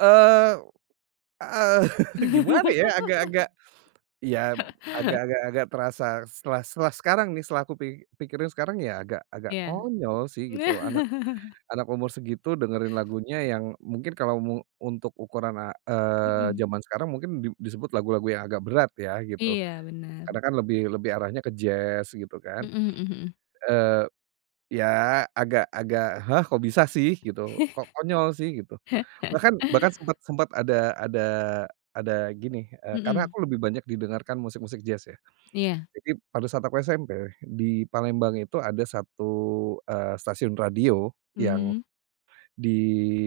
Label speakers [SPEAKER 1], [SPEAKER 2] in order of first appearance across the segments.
[SPEAKER 1] Eee, heeh, gimana ya agak-agak, ya agak agak agak terasa setelah setelah sekarang nih setelah aku pi pikirin sekarang ya agak agak
[SPEAKER 2] Ya.
[SPEAKER 1] konyol sih gitu loh anak anak umur segitu dengerin lagunya yang mungkin kalau mu untuk ukuran a eee,
[SPEAKER 2] Mhm.
[SPEAKER 1] zaman sekarang mungkin di disebut lagu-lagu yang agak berat ya gitu,
[SPEAKER 2] Iya, benar.
[SPEAKER 1] karena kan lebih lebih arahnya ke jazz gitu kan,
[SPEAKER 2] Mhm mhm mhm.
[SPEAKER 1] eee, ya agak agak, hah, kok bisa sih gitu kok konyol sih gitu. Bahkan bahkan sempet sempet ada ada ada gini, eee, karena
[SPEAKER 2] Mhm.
[SPEAKER 1] aku lebih banyak didengarkan musik-musik jazz ya.
[SPEAKER 2] Iya.
[SPEAKER 1] Jadi pada saat aku SMP di Palembang itu ada 1, eee, stasiun radio, yang,
[SPEAKER 2] Mmm.
[SPEAKER 1] di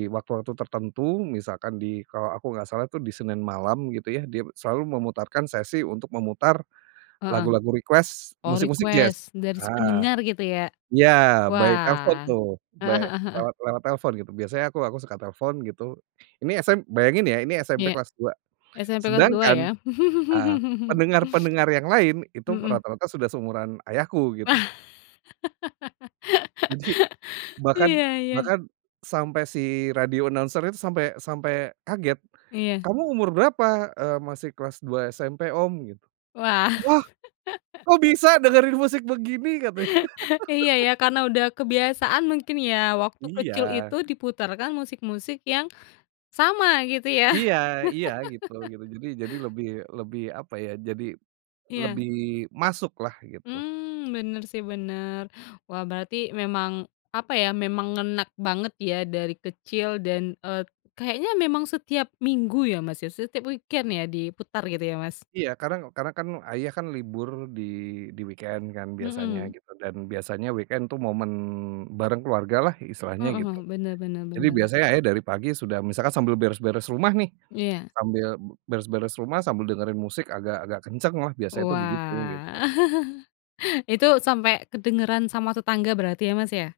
[SPEAKER 1] waktu-waktu tertentu misalkan di kalau aku nggak salah tuh di Senin malam gitu ya dia selalu memutarkan sesi untuk memutar,
[SPEAKER 2] Heeh,
[SPEAKER 1] lagu-lagu request
[SPEAKER 2] oh
[SPEAKER 1] musik-musik jazz,
[SPEAKER 2] request dari si
[SPEAKER 1] ah,
[SPEAKER 2] pendengar gitu ya,
[SPEAKER 1] ya by telepon
[SPEAKER 2] wah,
[SPEAKER 1] tuh
[SPEAKER 2] heeh
[SPEAKER 1] by
[SPEAKER 2] heeh heeh.
[SPEAKER 1] lewat lewat telepon gitu biasanya aku aku suka telepon gitu, ini sm bayangin ya ini SMP
[SPEAKER 2] Ya,
[SPEAKER 1] kelas 2
[SPEAKER 2] SMP kelas 2
[SPEAKER 1] sedangkan,
[SPEAKER 2] ya.
[SPEAKER 1] eee, pendengar-pendengar yang lain itu
[SPEAKER 2] Mhm.
[SPEAKER 1] rata-rata sudah seumuran ayahku gitu. Jadi, bahkan
[SPEAKER 2] Iya iya.
[SPEAKER 1] bahkan, sampai si radio announcer-nya tuh sampai sampai kaget,
[SPEAKER 2] Iya.
[SPEAKER 1] "Kamu umur berapa?" Eee, "Masih kelas 2 SMP, Om." Gitu,
[SPEAKER 2] Wah.
[SPEAKER 1] "Wah, kok bisa dengerin musik begini?" Katanya.
[SPEAKER 2] Iya, ya, karena udah kebiasaan mungkin ya waktu kecil
[SPEAKER 1] Iya.
[SPEAKER 2] itu diputarkan musik-musik yang, sama gitu ya.
[SPEAKER 1] Iya iya, gitu gitu, jadi jadi lebih lebih apa ya jadi,
[SPEAKER 2] Iya.
[SPEAKER 1] lebih masuklah gitu.
[SPEAKER 2] Mmm, bener sih bener. Wah, berarti memang apa ya memang ngena banget ya dari kecil dan, eee, kayaknya memang setiap Minggu ya, Mas, ya, setiap weekend ya diputar gitu ya Mas?
[SPEAKER 1] Iya, karena karena kan ayah kan libur di di weekend kan biasanya
[SPEAKER 2] Mhm.
[SPEAKER 1] gitu dan biasanya weekend tuh momen bareng keluargalah istilahnya
[SPEAKER 2] Mhm
[SPEAKER 1] gitu.
[SPEAKER 2] mhm, bener bener
[SPEAKER 1] Jadi
[SPEAKER 2] bener.
[SPEAKER 1] biasanya ayah dari pagi sudah misalkan sambil beres-beres rumah nih,
[SPEAKER 2] Iya.
[SPEAKER 1] sambil beres-beres rumah sambil dengerin musik agak agak kencenglah biasanya itu begitu gitu.
[SPEAKER 2] Wah, itu sampai kedengeran sama tetangga berarti ya, Mas, ya?